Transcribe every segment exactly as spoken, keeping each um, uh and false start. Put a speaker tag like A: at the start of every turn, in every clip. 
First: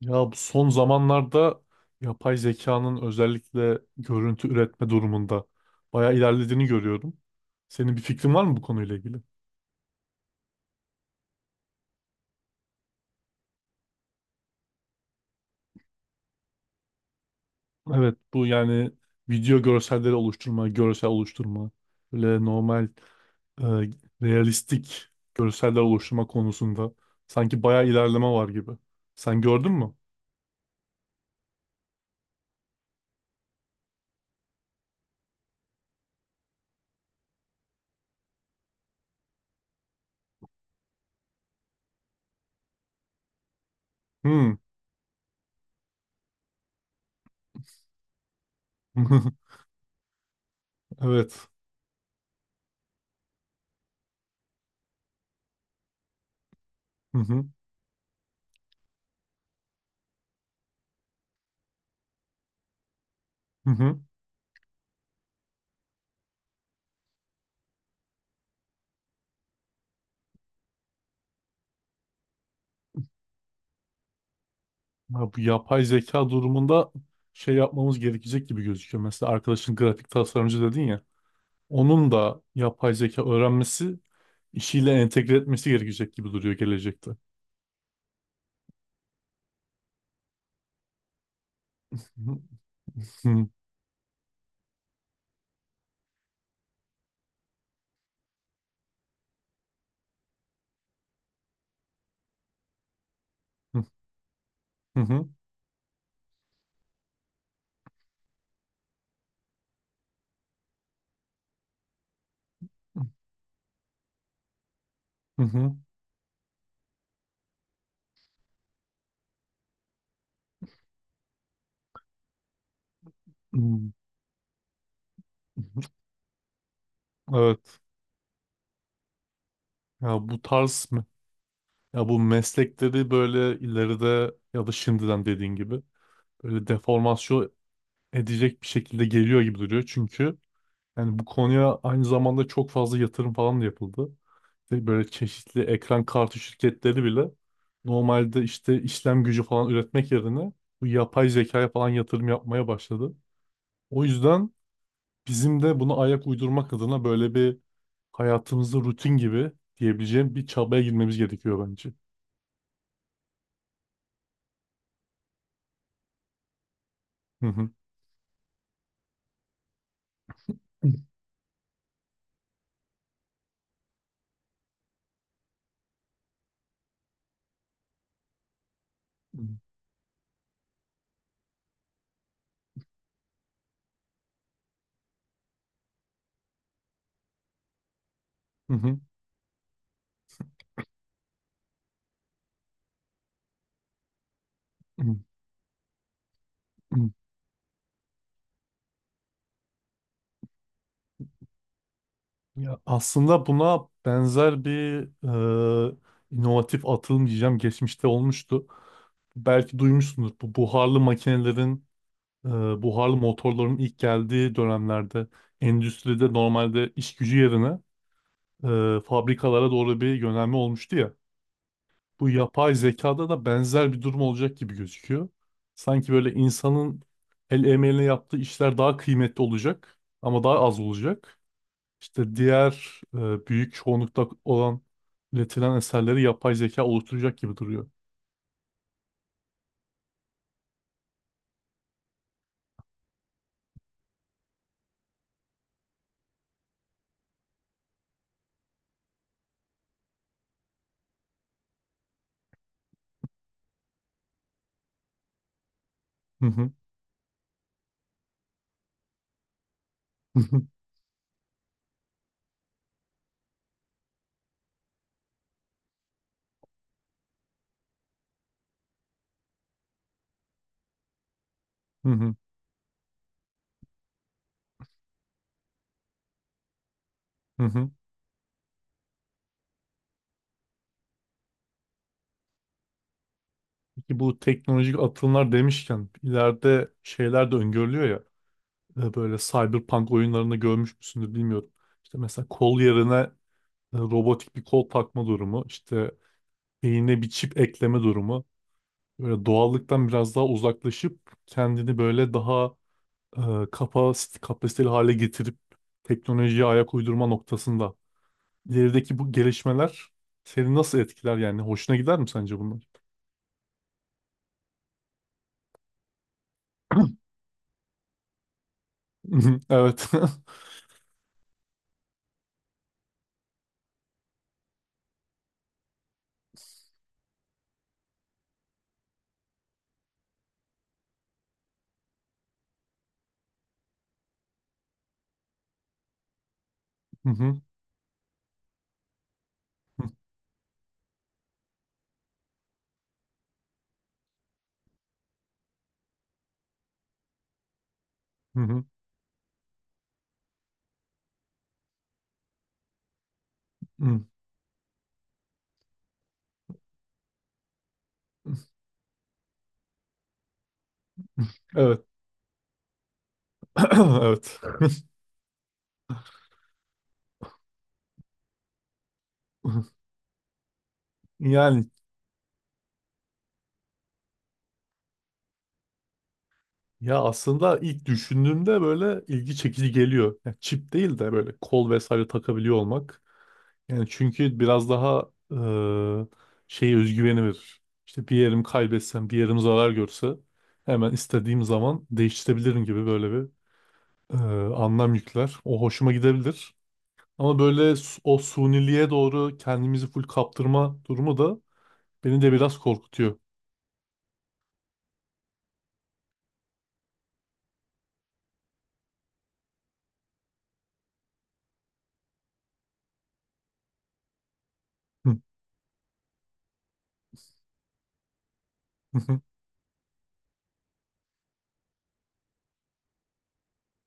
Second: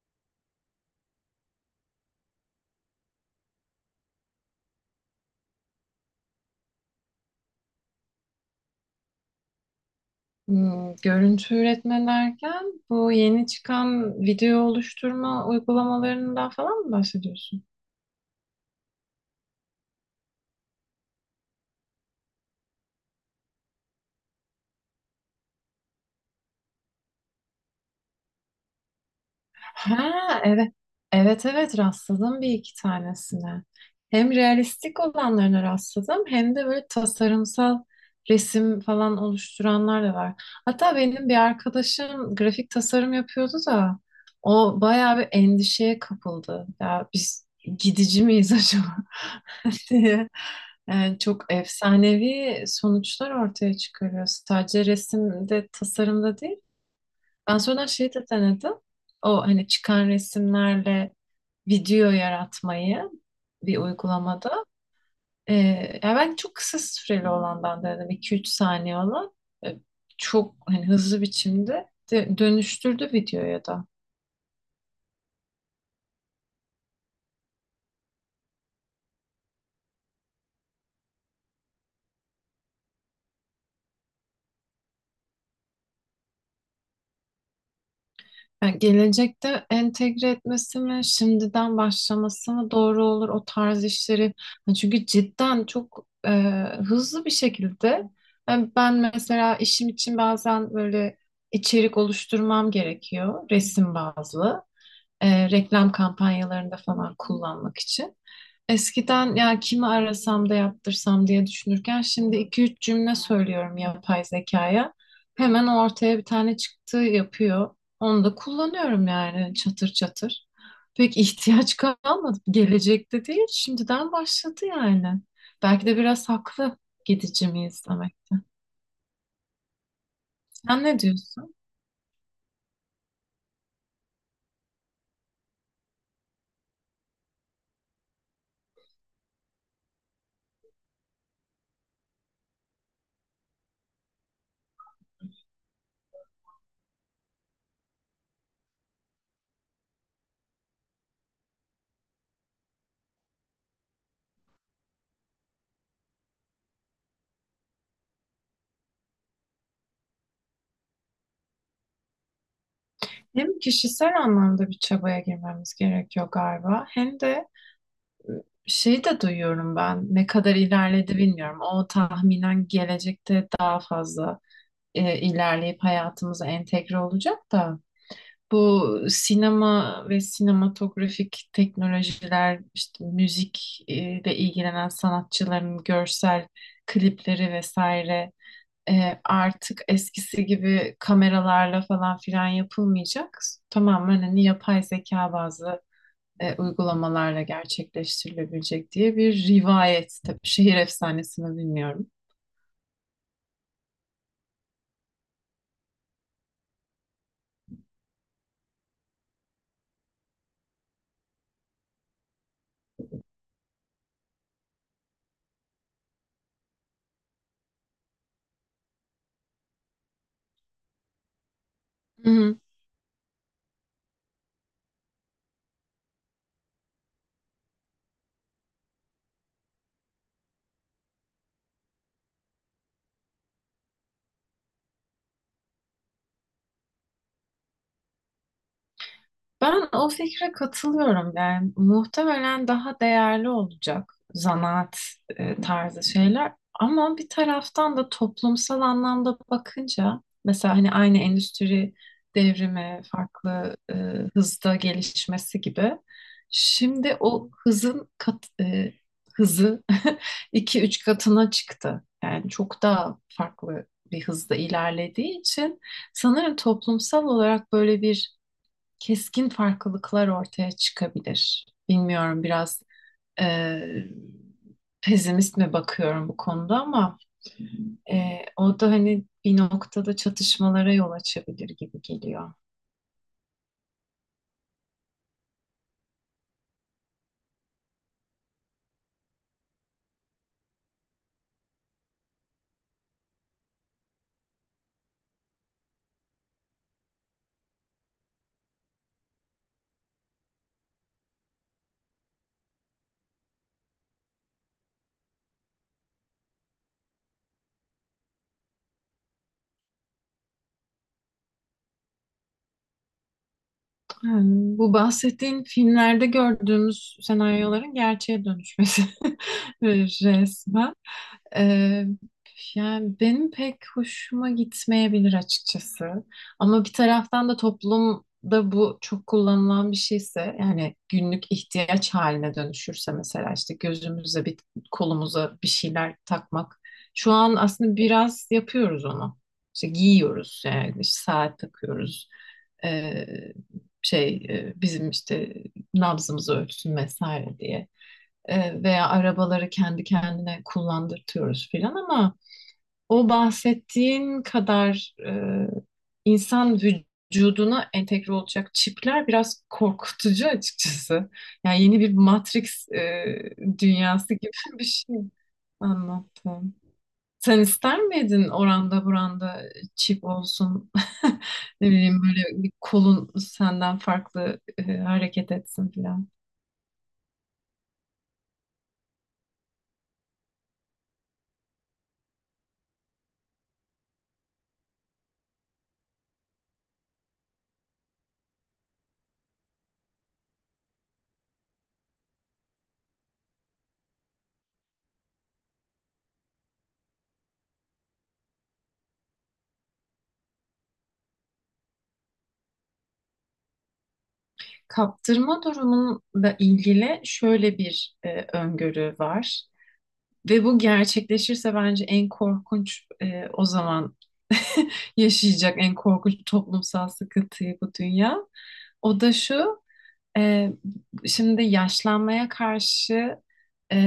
A: Ya bu son zamanlarda yapay zekanın özellikle görüntü üretme durumunda bayağı ilerlediğini görüyorum. Senin bir fikrin var mı bu konuyla ilgili?
B: Hmm, görüntü üretme derken bu yeni çıkan video oluşturma uygulamalarından falan mı bahsediyorsun?
A: Evet, bu yani video görselleri oluşturma, görsel oluşturma, böyle normal e, realistik görseller oluşturma konusunda sanki bayağı ilerleme var gibi. Sen gördün mü?
B: Ha, evet. Evet, evet, rastladım bir iki tanesine. Hem realistik olanlarına rastladım hem de böyle tasarımsal resim falan oluşturanlar da var. Hatta benim bir arkadaşım grafik tasarım yapıyordu da
A: Hmm.
B: o bayağı bir endişeye kapıldı. Ya biz gidici miyiz acaba? diye, yani
A: Evet.
B: çok efsanevi sonuçlar ortaya çıkarıyor. Sadece resimde, tasarımda değil.
A: Hı hı.
B: Ben sonradan şeyi de denedim. O hani çıkan resimlerle video yaratmayı
A: Hı
B: bir
A: hı.
B: uygulamada. Ee, Ya ben çok kısa süreli olandan denedim. İki üç saniye olan. Ee, Çok hani hızlı biçimde de- dönüştürdü videoya da.
A: Ya bu yapay zeka durumunda şey yapmamız gerekecek gibi gözüküyor. Mesela arkadaşın grafik tasarımcı dedin ya. Onun da yapay zeka öğrenmesi işiyle entegre etmesi gerekecek gibi duruyor gelecekte.
B: Yani gelecekte entegre etmesi mi, şimdiden
A: Hı
B: başlaması mı doğru olur o
A: hı,
B: tarz işleri? Yani çünkü cidden çok e, hızlı bir şekilde. Yani ben mesela işim için bazen böyle içerik oluşturmam gerekiyor,
A: hı
B: resim bazlı
A: hı,
B: e, reklam kampanyalarında falan kullanmak için. Eskiden ya kimi arasam da yaptırsam diye düşünürken şimdi iki üç cümle söylüyorum yapay zekaya. Hemen
A: hı
B: ortaya bir tane çıktı yapıyor. Onu da kullanıyorum yani çatır çatır. Pek ihtiyaç kalmadı. Gelecekte değil,
A: hı.
B: şimdiden başladı yani. Belki de biraz haklı gidici
A: Evet.
B: miyiz demek.
A: Ya bu
B: Sen
A: tarz
B: ne
A: mı?
B: diyorsun?
A: Ya bu meslekleri böyle ileride ya da şimdiden dediğin gibi böyle deformasyon edecek bir şekilde geliyor gibi duruyor. Çünkü yani bu konuya aynı zamanda çok fazla yatırım falan da yapıldı. İşte böyle çeşitli ekran kartı şirketleri bile normalde işte işlem gücü falan üretmek yerine bu yapay zekaya falan yatırım yapmaya başladı. O yüzden bizim de buna ayak uydurmak adına böyle bir hayatımızda rutin gibi diyebileceğim bir çabaya girmemiz gerekiyor bence.
B: Hem kişisel anlamda bir çabaya girmemiz gerekiyor galiba, hem
A: Hı
B: de
A: hı.
B: şeyi de duyuyorum ben. Ne kadar ilerledi bilmiyorum. O tahminen gelecekte daha fazla e, ilerleyip hayatımıza entegre olacak da. Bu sinema ve sinematografik teknolojiler, işte müzikle ilgilenen sanatçıların görsel klipleri vesaire
A: Hı hı.
B: e, artık eskisi gibi kameralarla falan filan yapılmayacak. Tamamen hani yapay
A: Hı
B: zeka bazlı e,
A: hı.
B: uygulamalarla gerçekleştirilebilecek diye bir rivayet. Tabii şehir efsanesini bilmiyorum.
A: Ya aslında buna benzer bir e, inovatif atılım diyeceğim geçmişte olmuştu. Belki duymuşsundur, bu buharlı makinelerin e, buharlı motorların ilk geldiği dönemlerde endüstride normalde iş gücü yerine e, fabrikalara doğru bir yönelme olmuştu ya. Bu
B: Hı hı.
A: yapay zekada da benzer bir durum olacak gibi gözüküyor. Sanki böyle insanın el emeğiyle yaptığı işler daha kıymetli olacak ama daha az olacak. İşte diğer e, büyük çoğunlukta olan üretilen eserleri yapay zeka oluşturacak gibi duruyor.
B: Ben o fikre katılıyorum. Yani muhtemelen daha değerli olacak zanaat e, tarzı şeyler. Ama bir taraftan da toplumsal anlamda bakınca mesela hani aynı endüstri devrimi farklı e, hızda gelişmesi gibi
A: Hı hı.
B: şimdi o hızın kat, e, hızı
A: Hı hı.
B: iki üç katına çıktı. Yani çok daha farklı bir hızda ilerlediği için sanırım toplumsal olarak böyle bir keskin farklılıklar ortaya çıkabilir.
A: Hı hı.
B: Bilmiyorum biraz e, pesimist mi bakıyorum bu konuda ama
A: Hı hı.
B: e, o da hani bir noktada çatışmalara yol açabilir gibi geliyor.
A: Ki bu teknolojik atılımlar demişken ileride şeyler de öngörülüyor ya, e, böyle cyberpunk oyunlarında görmüş müsündür bilmiyorum. İşte mesela kol yerine e, robotik bir kol takma durumu, işte beynine bir çip ekleme durumu. Böyle doğallıktan biraz daha uzaklaşıp kendini böyle daha e, kapas kapasiteli hale getirip teknolojiye ayak uydurma noktasında. İlerideki bu gelişmeler seni nasıl etkiler yani? Hoşuna gider mi sence bunlar?
B: Ha, bu bahsettiğin filmlerde gördüğümüz senaryoların gerçeğe dönüşmesi
A: Evet.
B: resmen. Ee, Yani benim pek hoşuma gitmeyebilir açıkçası. Ama bir taraftan da toplumda bu çok kullanılan bir şeyse yani günlük ihtiyaç haline dönüşürse mesela işte gözümüze bir kolumuza bir şeyler takmak.
A: Hı
B: Şu an
A: hı.
B: aslında biraz yapıyoruz onu. İşte giyiyoruz yani işte saat takıyoruz. Ee, Şey e, bizim işte nabzımızı ölçsün vesaire diye
A: Hı
B: e,
A: hı.
B: veya arabaları kendi kendine kullandırtıyoruz filan ama o
A: Hı.
B: bahsettiğin kadar e, insan vücuduna entegre olacak çipler biraz korkutucu açıkçası. Yani yeni
A: Evet.
B: bir Matrix e, dünyası gibi
A: Evet.
B: bir şey anlattım. Sen ister miydin oranda buranda çip olsun?
A: Yani
B: Ne bileyim böyle bir kolun senden farklı e, hareket etsin filan.
A: ya aslında ilk düşündüğümde böyle ilgi çekici geliyor. Yani çip değil de böyle kol vesaire takabiliyor olmak. Yani çünkü biraz daha eee şey özgüveni verir. İşte bir yerim kaybetsem, bir yerim zarar görse hemen istediğim zaman değiştirebilirim gibi böyle bir eee, anlam yükler. O hoşuma gidebilir. Ama böyle su- o suniliğe doğru kendimizi full kaptırma durumu da beni de biraz korkutuyor.
B: Kaptırma durumunla ilgili şöyle bir e, öngörü var ve bu gerçekleşirse bence en korkunç e, o zaman yaşayacak en korkunç toplumsal sıkıntıyı bu dünya.
A: Hı
B: O da
A: hı,
B: şu, e, şimdi yaşlanmaya karşı e,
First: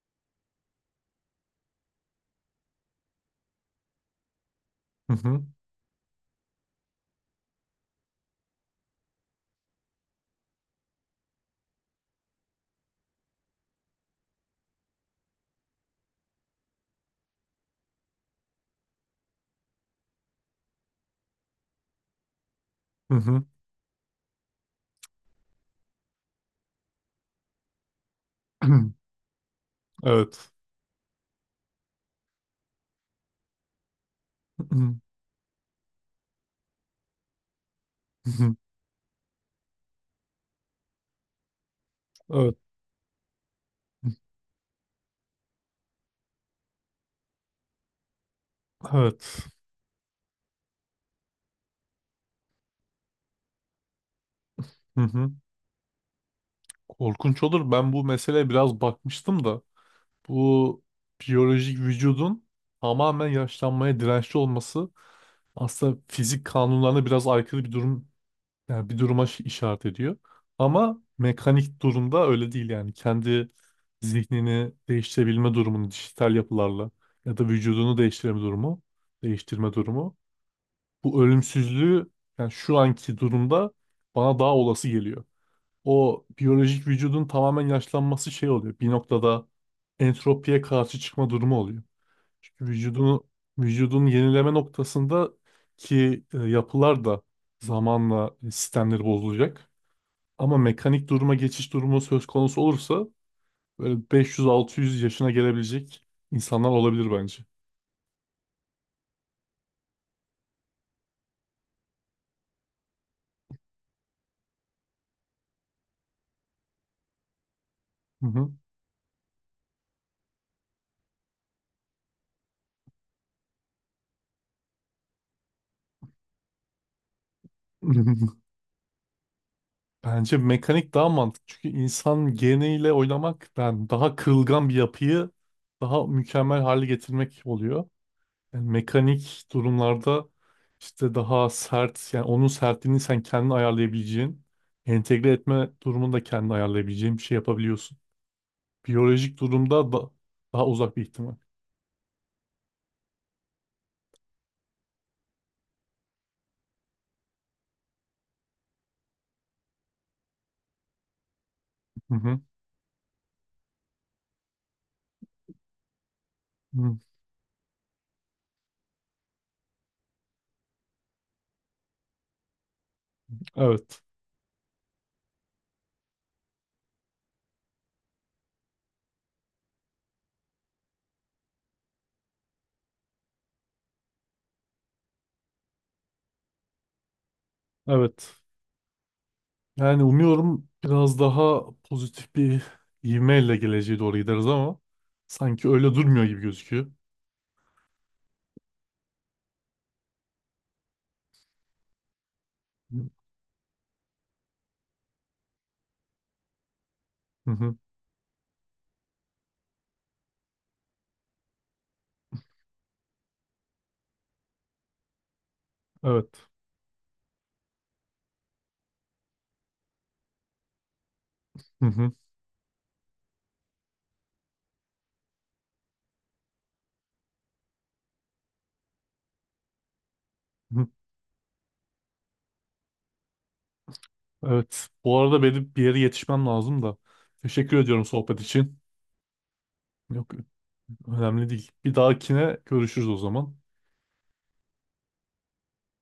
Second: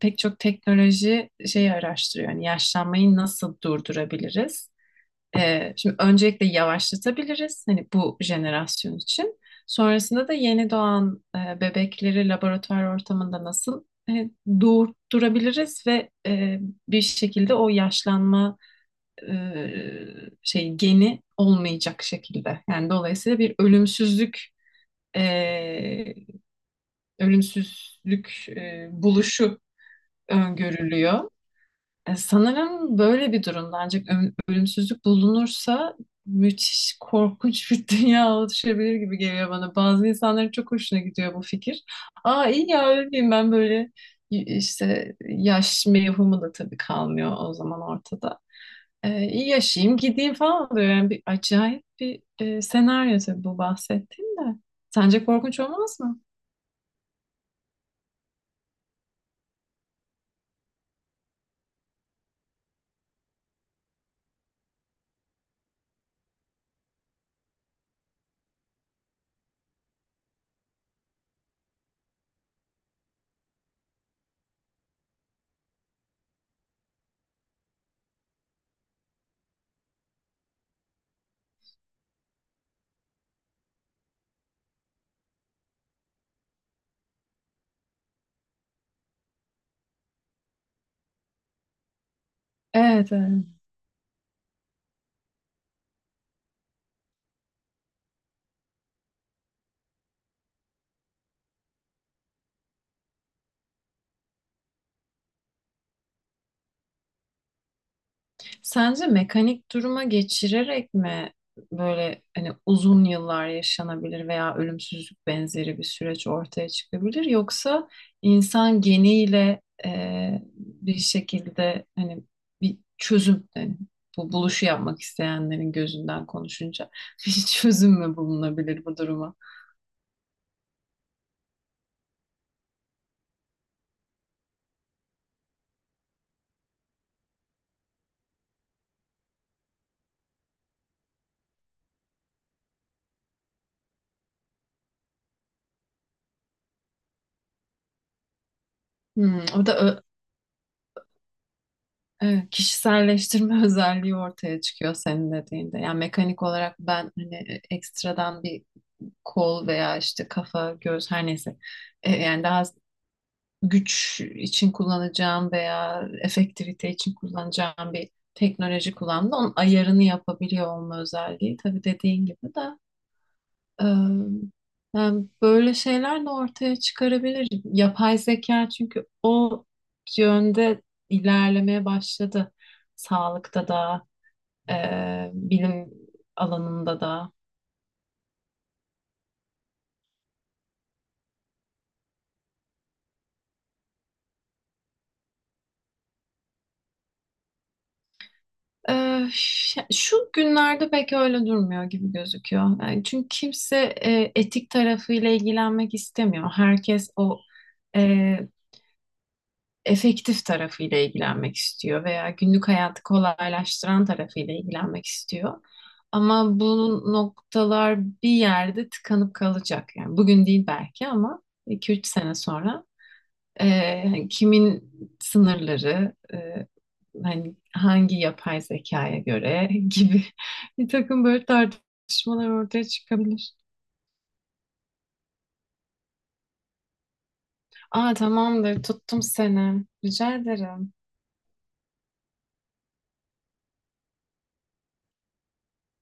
B: pek çok teknoloji şeyi araştırıyor. Yani yaşlanmayı nasıl durdurabiliriz?
A: hı hı,
B: Ee, şimdi öncelikle yavaşlatabiliriz hani bu jenerasyon için. Sonrasında da yeni doğan e, bebekleri laboratuvar ortamında nasıl e, doğurtturabiliriz ve e, bir şekilde o yaşlanma e, şey geni olmayacak şekilde. Yani
A: hı
B: dolayısıyla
A: hı.
B: bir ölümsüzlük e, ölümsüzlük e, buluşu
A: Evet.
B: öngörülüyor. E, Sanırım böyle bir durumda ancak ö-
A: Hı hı,
B: ölümsüzlük bulunursa müthiş korkunç bir dünya
A: hı hı.
B: oluşabilir gibi geliyor bana. Bazı insanların çok hoşuna gidiyor bu fikir. Aa
A: Evet.
B: iyi ya ölmeyeyim ben böyle y- işte yaş mevhumu da tabii kalmıyor o zaman ortada. E,
A: Evet.
B: iyi yaşayayım gideyim falan oluyor. Yani bir acayip bir e, senaryo tabii bu bahsettiğim de.
A: Hı
B: Sence
A: hı.
B: korkunç olmaz mı?
A: Korkunç olur. Ben bu meseleye biraz bakmıştım da, bu biyolojik vücudun tamamen yaşlanmaya dirençli olması aslında fizik kanunlarına biraz aykırı bir durum, yani bir duruma şi- işaret ediyor. Ama mekanik durumda öyle değil yani. Kendi zihnini değiştirebilme durumunu dijital yapılarla ya da vücudunu değiştirme durumu, değiştirme durumu bu ölümsüzlüğü yani şu anki durumda bana daha olası geliyor. O biyolojik vücudun tamamen yaşlanması şey oluyor. Bir noktada entropiye karşı çıkma durumu oluyor. Çünkü
B: Evet,
A: vücudunu
B: evet.
A: vücudun yenileme noktasında ki e, yapılar da zamanla sistemleri bozulacak. Ama mekanik duruma geçiş durumu söz konusu olursa böyle beş yüz altı yüz yaşına gelebilecek insanlar olabilir bence.
B: Sence mekanik duruma geçirerek mi böyle hani uzun yıllar yaşanabilir veya ölümsüzlük benzeri bir süreç ortaya çıkabilir yoksa
A: Hı hı.
B: insan geniyle e, bir şekilde hani bir çözüm yani bu buluşu yapmak isteyenlerin gözünden konuşunca bir çözüm mü bulunabilir bu duruma?
A: Bence mekanik daha mantıklı. Çünkü insan geniyle oynamak yani daha kırılgan bir yapıyı daha mükemmel hale getirmek oluyor. Yani mekanik durumlarda işte daha sert, yani onun sertliğini sen kendin ayarlayabileceğin, entegre etme durumunu da kendin ayarlayabileceğin bir şey yapabiliyorsun. Biyolojik
B: Hmm, o da
A: durumda
B: ö-
A: da daha uzak bir ihtimal.
B: evet, kişiselleştirme özelliği ortaya çıkıyor senin dediğinde. Yani mekanik olarak ben hani ekstradan bir kol veya işte kafa, göz her neyse. E,
A: Hı hı.
B: yani daha güç için kullanacağım veya efektivite
A: Hı.
B: için kullanacağım bir teknoloji kullandı. Onun ayarını yapabiliyor olma özelliği. Tabii dediğin gibi de
A: Evet.
B: e, yani böyle şeyler de ortaya çıkarabilir. Yapay zeka çünkü o yönde ilerlemeye başladı. Sağlıkta da, e, bilim alanında da.
A: Evet. Yani umuyorum biraz daha pozitif bir ivmeyle geleceğe doğru gideriz ama sanki öyle durmuyor gibi gözüküyor.
B: Ee, ş- şu günlerde pek öyle durmuyor gibi gözüküyor. Yani çünkü kimse e, etik tarafıyla ilgilenmek istemiyor. Herkes o
A: Hı hı.
B: e, efektif tarafıyla ilgilenmek istiyor veya günlük hayatı kolaylaştıran tarafıyla ilgilenmek istiyor.
A: Evet.
B: Ama bu noktalar bir yerde tıkanıp kalacak. Yani bugün değil belki ama
A: Hı
B: iki üç
A: hı.
B: sene sonra ee, hani kimin sınırları, e, hani hangi yapay zekaya göre gibi
A: Hı.
B: bir takım böyle tartışmalar ortaya çıkabilir.
A: Evet. Bu arada benim bir yere yetişmem lazım da. Teşekkür ediyorum
B: Aa
A: sohbet için.
B: tamamdır, tuttum seni.
A: Yok,
B: Rica ederim.
A: önemli değil. Bir dahakine görüşürüz o zaman.